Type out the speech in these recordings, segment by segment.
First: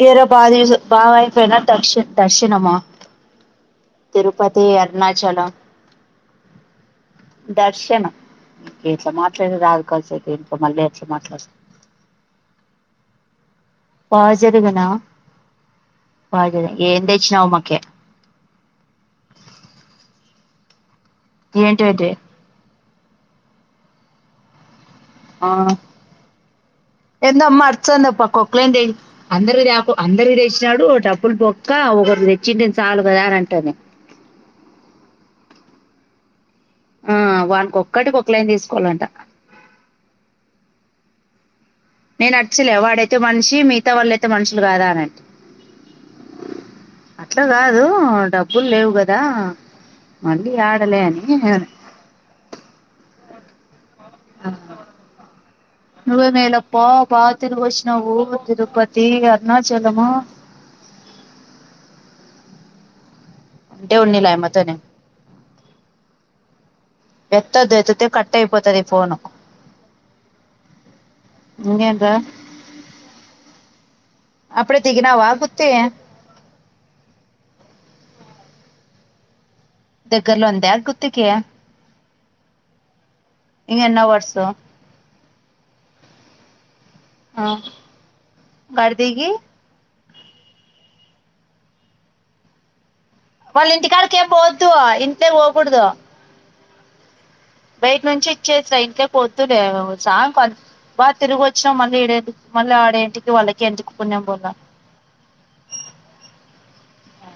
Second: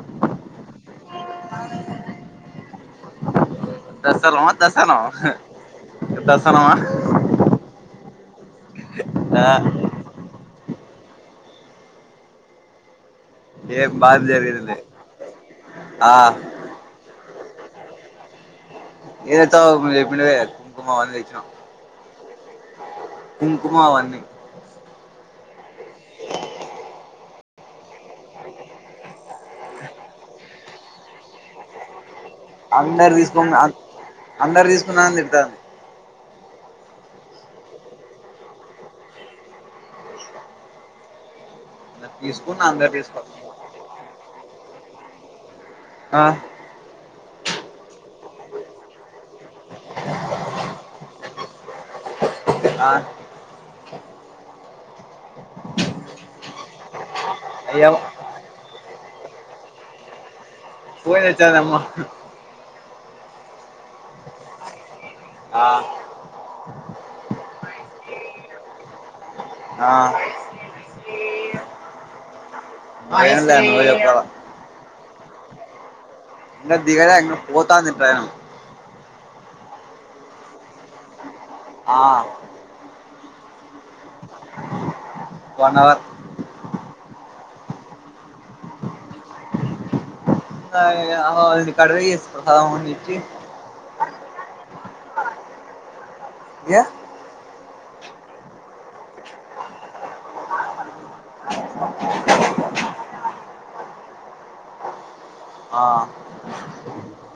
గీరబాది బాగా బాగా అయిపోయినా దక్ష దర్శనమా దసరమా తిరుపతి, దసనం అర్నాణాచలం దసనమా దర్శనం ఇంకే ఆ మాట్లాడం ఆకా మళ్ళీ వచ్చి మాట్లాడ ఏం బాగా జరిగింది పాజరుగనా ఆ పాజ ఎందేచ్చినావంమ్మ ఓకే ఏత ఉపుడు కుంకుమ తెచ్చినాం ఏంటేటే కుంకుమావన్నీ ఆహ్ ఎంతమ్మ అరుస్తాది ఒక్క కొక్లే అందరిదేపో అందరి వాడోచాడు డబ్బులు బొక్క ఒకరు తెచ్చిండిని చాలు కదా అని అంటనే అందర్తీసుకున్నా తిడతాంది ఆ వాన్కి ఒక్కటికిక్కలైన తీసుకోవాలంట తీసుకున్నా నేనచ్చలే అందరు వాడైతే తీసుకో మనిషి మిగతా వాళ్ళయితే మనుషులు కాదా అనంటి ఆ అట్టా కాదు డబ్బులు లేవు కదా మళ్ళీ ఆడలేని ఆ నువ్వె మేలప్పో బా అయ్యా తిరుగోచినవు తిరుపతి తీ అర్ణాచలమూ పోయి అచ్చామ్మా దేవు నిలాయమ తోనే ఆ కొత్తది ఎత్తుతే కట్ అయిపోతాది ఈ ఫోను ఆ ఇంకేంట్రా ఎంలే నువ్వే చెప్పాలా కుతేయ ఇంగదిగలే ఇంగ పోతంది ట్రైను దగ్గర్లో ఉందా గుత్తిక ఆ ఇంగ ఎన్ని హౌర్స్ ఒ వన్ అవర్ ఆ గర్థిగి [unintelligible] వళ్ళ ఇంటికడికేం పోఓద్దు ఏంటనే పోకూడదు ఏ బయట నుంచి ఇచ్చేస్ రా ఇంట్లకి వొద్దులే సామ్ బాగా తిరుగు వచ్చినా మళ్ళీ ఈడ ఎందుకు మళ్ళ ఆడే ఇంటికి వాళ్ళకి ఎందుకు పుణ్యం పోల ఆ ఆ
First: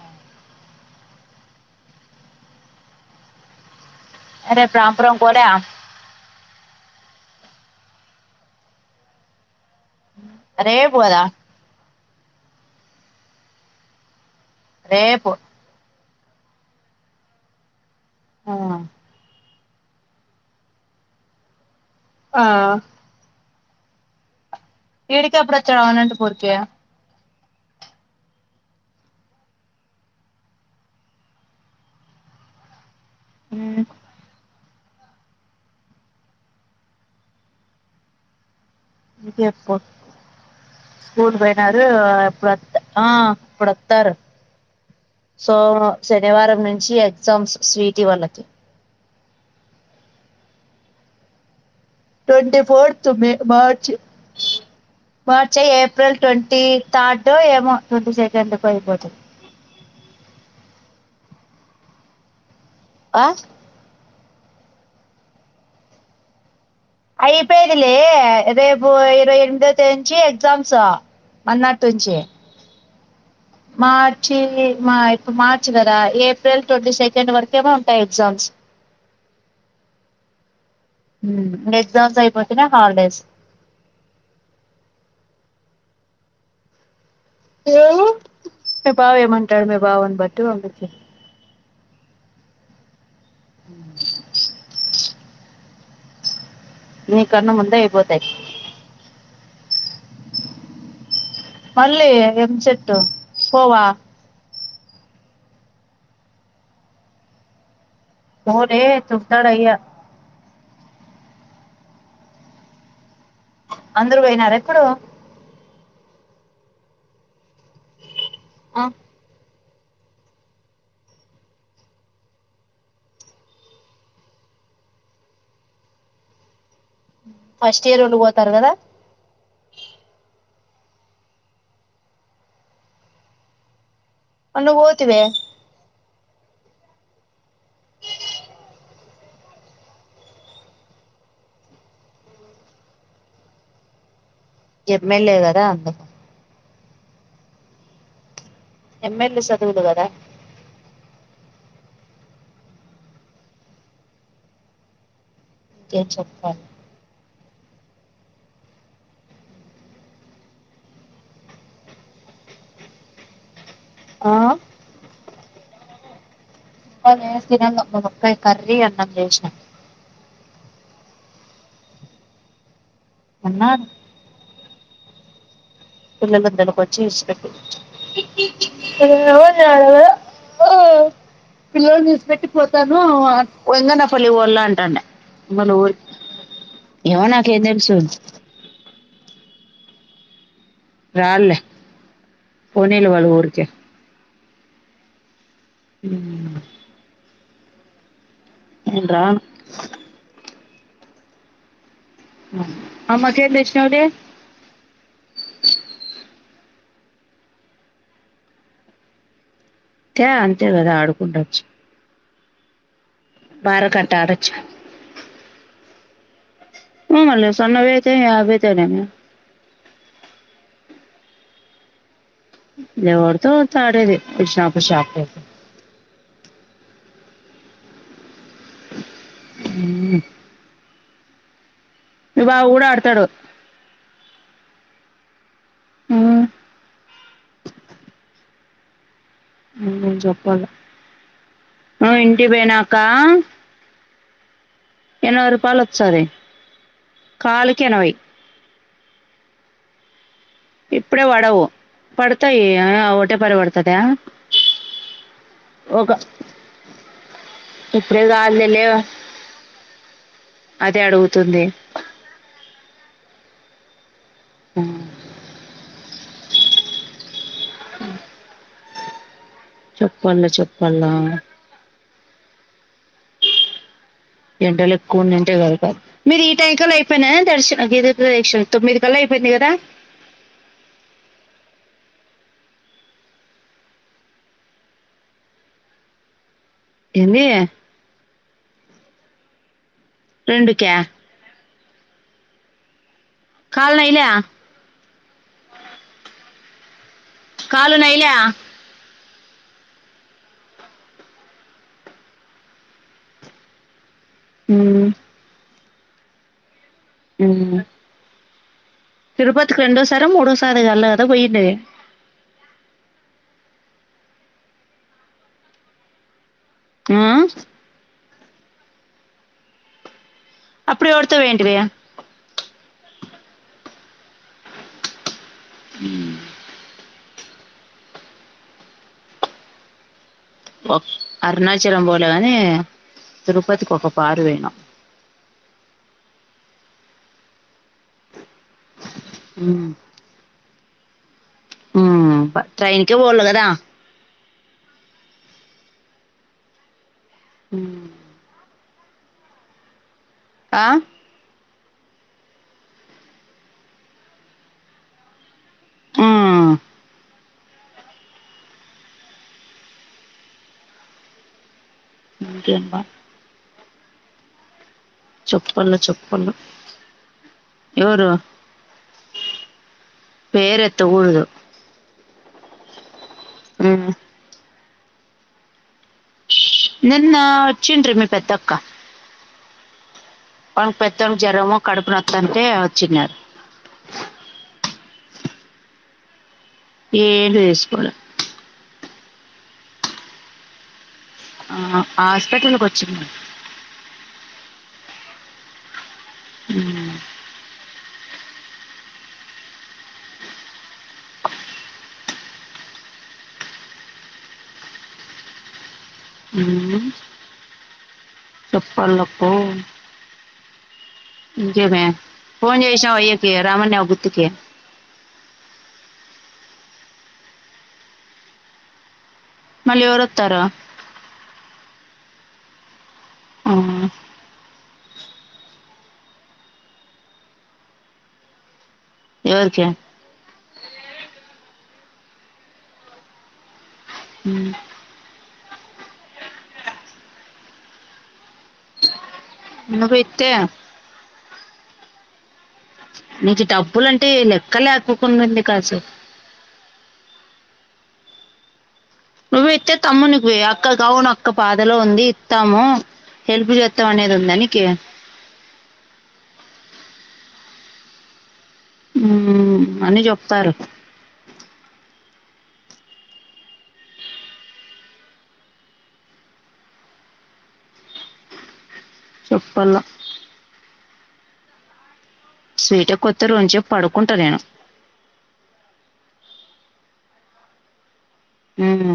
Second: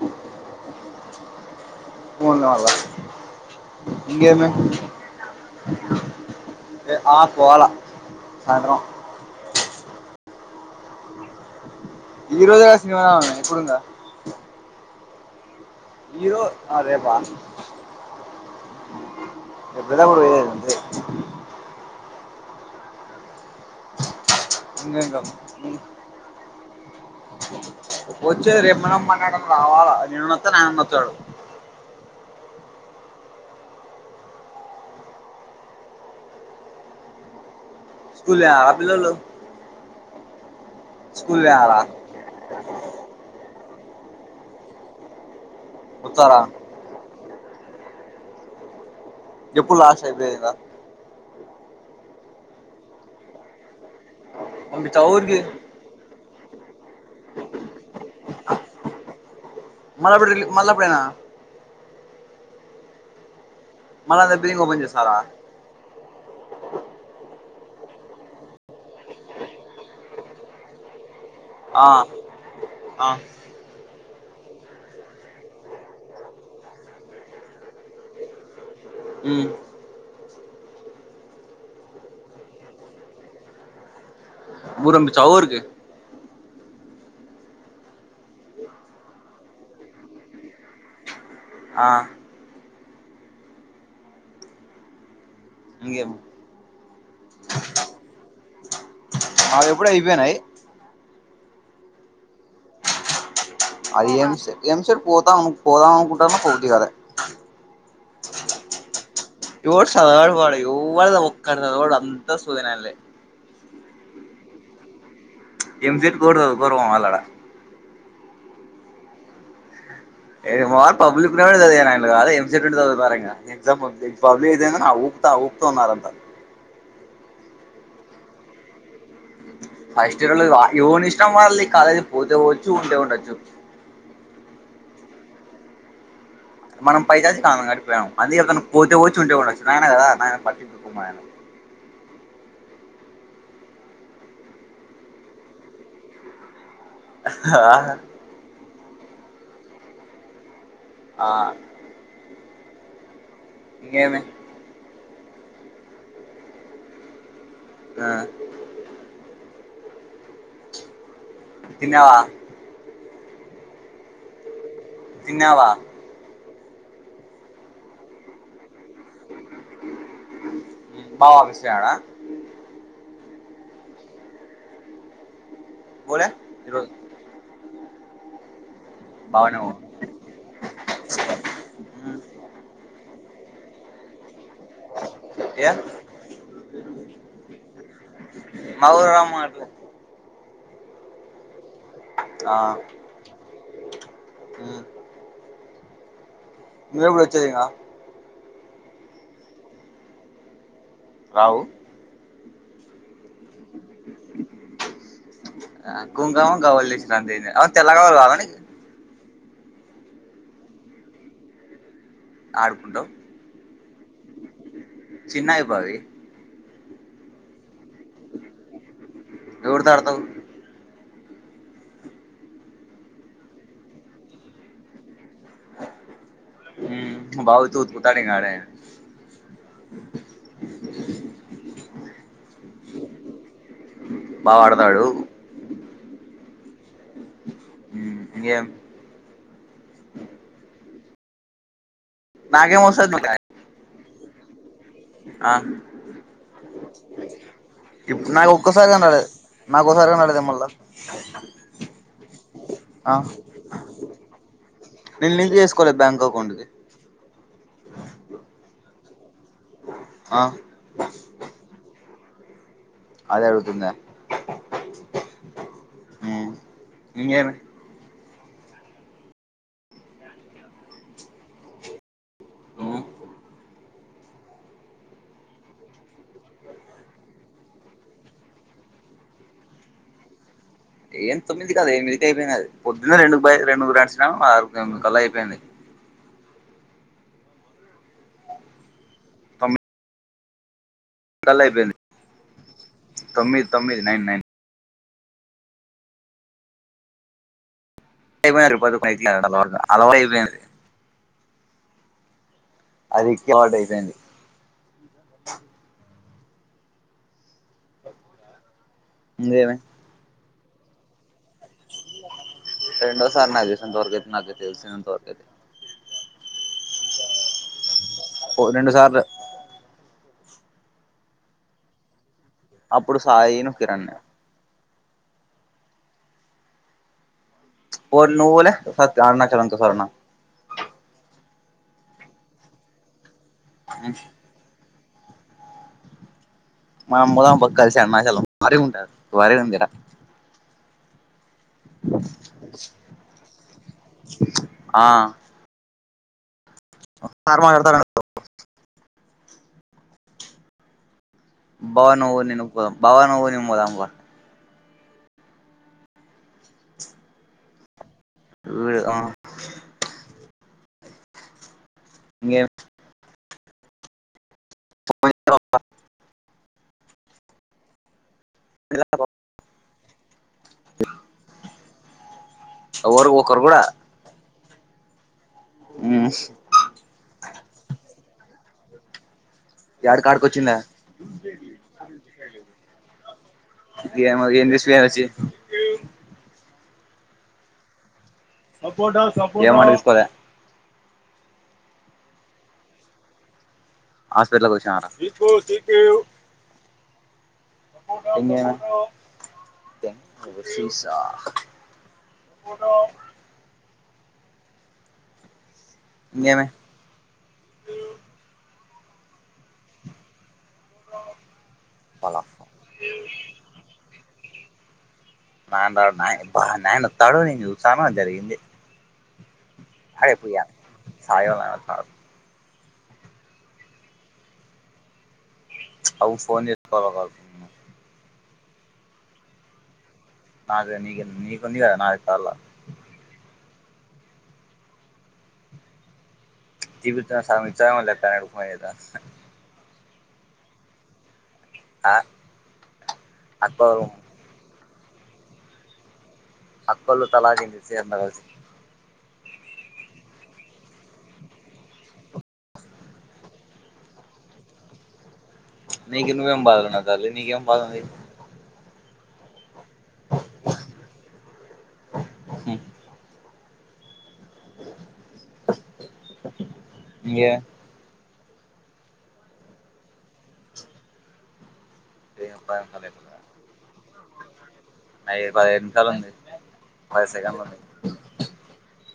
[unintelligible] ఇంకేమి అరే ప్రాంపురం పోలే ఆ పోల సయంట్రం రేప్ గదా ఈ రోజు కదా శనివారం ఎప్పుడుందా రేపు ఈరో ఆ రేపా ఆ ఎప్పుద్దాప్పుడు [unintelligible] ఆ ఇంకా ఇంకా ఈడికెప్పుడు వచవ అనంత పూరికి వచ్చే రేపు మన మనం రమ్మన్నా నాడు రావాల నేనున్న తిన ఆయన్నోత్తడు ఉ స్కూల ఇది ఎప్పు స్కూల్ పోయినారు ఎప్పుడొత్తర్ ఆ ఆప్పుడు తర్ సో వస్తారా శనివారం నుంచి సం స్వీటి వాళ్ళకి ఎప్పుడు లాస్ అయిపోయిందా ట్వంటి ఫోర్త్ మే మార్చ్ అమితాఊర్కి మార్చ్ ఏప్రిల్ ట్వంటీ థర్డ్ ఒ ఏమో ట్వంటీ సెకండుకు ఐపోతది మళ్లప్పుడి మళ్లప్పుడనా ఆ మళ్ళంత ప్రీంగ ఓపెన్ చేస్తారా అయిపోయిది లే రేపు ఇరవై ఎనిమిదో తేదంచి ఎగ్జామ్స్ ఆ, అన్నాటుంచి ఆ, మార్చి మా ఇప్పుడు మార్చి కదా ఏప్రిల్ ట్వంటీ సెకండ్ వరకేమో ఉంటాయి ఎగ్జామ్స్ ఉమ్ ఎగ్జామ్స్ అయిపోతేనే హాలిడేస్ ఊరంమి చా ఊరుకి ఏమో ఎ భావ ఏమంటాడ భావని బట్ట అ ఆ ఇంకేం మీ కన్నా ముందే ఇబోతాయి మావి ఎప్పుడ అయిపోనాయి మళ్ళీ ఎం సేట్టు అది ఏం ఏం సట్ పోతాం పోదాం అనుకుంటారన్న పోబుద్ధి కాలే పోరెతు [unintelligible] అందరు పోయినారు ఎప్పుడు ఏం సెట్ కోడు కోరువాం అళ్ళడ ఆ ఏది వ పబ్లిక్ద కాదు ఎ దాంట్లాడి కాదు ఎం సెట్ ఉంటె సాధువు పరెంగా ఎగ్జామ్ లేకపోతే పబ్లిక్ విధంగానే ఉపుత ఊపుతున్నారంత ఫస్ట్ ఇయర్ ఉండిపోతారు కదా ఫస్ట్ ఇయర్ వ ఓని ఇష్టం వలది కాలేజ్ పోతే పోచ్చు లేదంటే ఉండచు నువ్ పోతివే మనం పై చేసి కానం గడిపోయానాం అందుకే ఎతన పోతే పోచ్చు ఉంటే ఉండొచ్చు నాయన కదా నాయ పట్టియ ఎమ్మెల్యే గాద అందుకు హా ఎంఎల్ఏ చదువులు కదా ఆ ఇంకేమే ఇంకేం చెప్పల్ ఆ తిన్నావా ఆ తిన్నావా అన [unintelligible] కరీ అన్నం చేషన బావా మిస్స అయాడ అన్న పోలే ఈరోజు పిల్బందలకోచ్చి ఇస్ పెట్టి బాగానే [unintelligible] పిల్లలు తీస్ పెట్టి పోతాను ఒంగనా ఫలివ లా అంటండి మన ఏ ఊరికి ఏమో నాకేం తెలుసుంది మటలే రాల్లె పోనీలే వాళ్ళు ఊరికి ఆ ఉమ్ నువ్ ఎప్పుడు వచ్చేదిఇంకా నేన్ రాను రావు అమ్మ కేం రెస్ట్అంటే కవర్ లిస్తాండే ఆ తెలంగావారు కావాల నీకు క అంతే కదా ఆడుకుంట వచ్చు ఆడుకుంటావు బారా కటా అడాచ్ చిన్నవి బావ అవి ఉ మళ సన్న ఐతే అదే తినను ఎవరితో ఆడతావు లేవడుతో తాడేది షాపుషపూ మ్ భావొతు ఉతుకుతాడు ఇగ అడై ఉమ్ మీ బావ గూడ ఆడుతడు బాగా ఆడతాడు మ్ మ్ ఇంకేం మ్ నువ్ జేప్పాల అ ఇంటి నాకేం పోయినాక ఎనభై ఆహ్ రూపాయలు వస్తది కాలుకి ఎనభై ఇప్పు నా ఒ ఒక్కసారి గన్నాడే నాకొసారిగా అడదె మల్ ఇప్పుడే పడవు పడతాయి అ ఆ ఒటే పరి పడుతదా నేను లింక్ చేసుకోలే ఒక బ్యాంక్ అకౌంట్ కి ఇప్పుడే కాదులే లెవ్ ఆ అదే అడుగుతుంది అదే అడుగుతుందా అహ్ య ఇంగేమి చెప్పల్ చెప్పల ఎండలు ఎక్కువుంన్నయంటివి పొయింది గదా ఏం తొమ్మిది గదు ఎనిమిదికె అయిపోయింది నాది పొద్దున్న రెండుకు బయ రెండుకు రాడిచినం ఆరు కలా అయిపోయింది ఏందీ రెండుకె లైపొయింది తొమ్మిది కాలు తొమ్మిది నైన్ నైలా నైన్ కాలు నైనా [unintelligible] అలవాయిపోయింది అది ఎక్కి అటయిపోయింది మ్ ఉహ్మ్ ఇంకేమి తిరుపతికి రెండో సారో మూడో సారొ ఇగ అల రెండొసారి నాది తెలిసినంత వరకు నాకు తెలిసినంత వరకైతే ఆ పొ రెండు సార్ల అప్పుడెవడతొ పోయింటివి అప్పుడు సాయి ను కిరణ పొల్ నువ్వు పోలె అత్ అరుణాచలం తొ స్వర్ణ ఒ అరుణాచలం పోలే గనీ తిరుపతికి ఒక పారు పోయినా మా అమ్మల బక్ కలిసి అరుణాచలం వారిగుంటది వారిగుందట మ్ ట్రైన్కె పోవల గదా ఆ [inaudible] ఆ బావ నువ్వు నెను పోదం బావా నువ్వు నెను పోదం బావ ఆ విడు ఆహ్ ఇంకెన్ బా చెప్పలె చెప్పలిగా ఎవరు పేర ఎత్త ఊరుదు ఎవరు ఒకరు గూడా నిన్నా ఒచ్చిన్రి మీ పెద్దక్క? యాడి కాడికి వచ్చిందా వామ్ పెద్దమ్ జ్వరము కడుపునొత్తంటే వచ్చిన్నారు. ఏం ఏందీ శ్రీహరిషి ఏది వేసుకోడు [unintelligible] ఆ హాస్పిటల్ కి వచ్చిన హాస్పిటల్ కి వచ్చినారా? ఉమ్ నిన్నేవన్ తె తెలుసా బొండం ఇంకేమి ఉమ్ చెప్పాలి అబ్బో ఇంకేమి ఫోన్ చేసావా అయ్యకి రామన్నావ్ గుత్తుకే నాన రాడు నాయన్ అబ్బా నాయన వత్తాడు నేనుూసాను జరిగింది. మళ్ళీ అయపూయ్య ఎవరొత్తారు సాయం అ వత్తాడు. అవునా ప్చ్ అవ్ ఫోన్ జే ఎట్టుకోవాలి ఆగు ఎవరికి నాదే నిగ నీకు ఉంది కదా నయిదు సర్లా ఉమ్ [unintelligible] నువ్వు ఇత్తే ఆ నీకు డబ్బులు అంటే లెక్క లేకుకుడాంది కాసు అక్కోల్లు తలగింది సెత్త అన్నసి నువ్వే ఇత్తే తమ్మున్ని పోయ అక్క గౌను అక్క పాధలో ఉంది ఇత్తాము. హెల్ప్ చేత్తాం అనేది ఉందా నికి నీకు నువ్వే ఏం బాధలో ఉన్నావు తల్లి నీక ఏం బాధ ఇది. ఉమ్ అని చెప్తారు హు ఇంగే చెప్పల్లా పది నిమిషాలు స్వీటీ అక్క వత్తారు వంచిగా పడుకుంటా నేను. ఐదు పదైదు నిమిషాలు ఉంది. పది సెకండ్లు ఉంది. ఉమ్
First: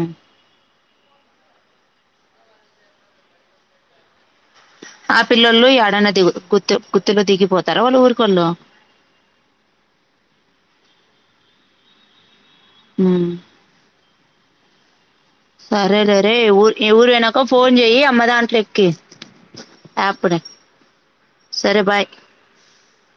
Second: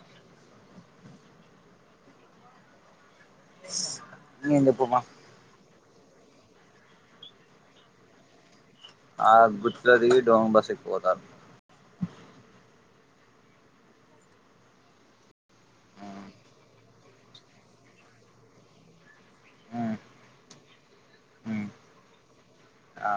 స్స ఆ పిల్లోలు యాడన్నా దిగు గు గుత్తులో దిగిపోతారా వాళ్ళు ఊరికోళ్ళు? ఆ గుత్తలో దిగి డోంబస్సెకి పోతారు. ఉమ్ ఉమ్ సరేలేరే ఊరు ఎ ఊరుయినాక ఫోన్ చెయ్యి అమ్మ దాంట్లో ఎక్కి ఉమ్ అప్పుడే ఉమ్ సరే బాయ్ ఆ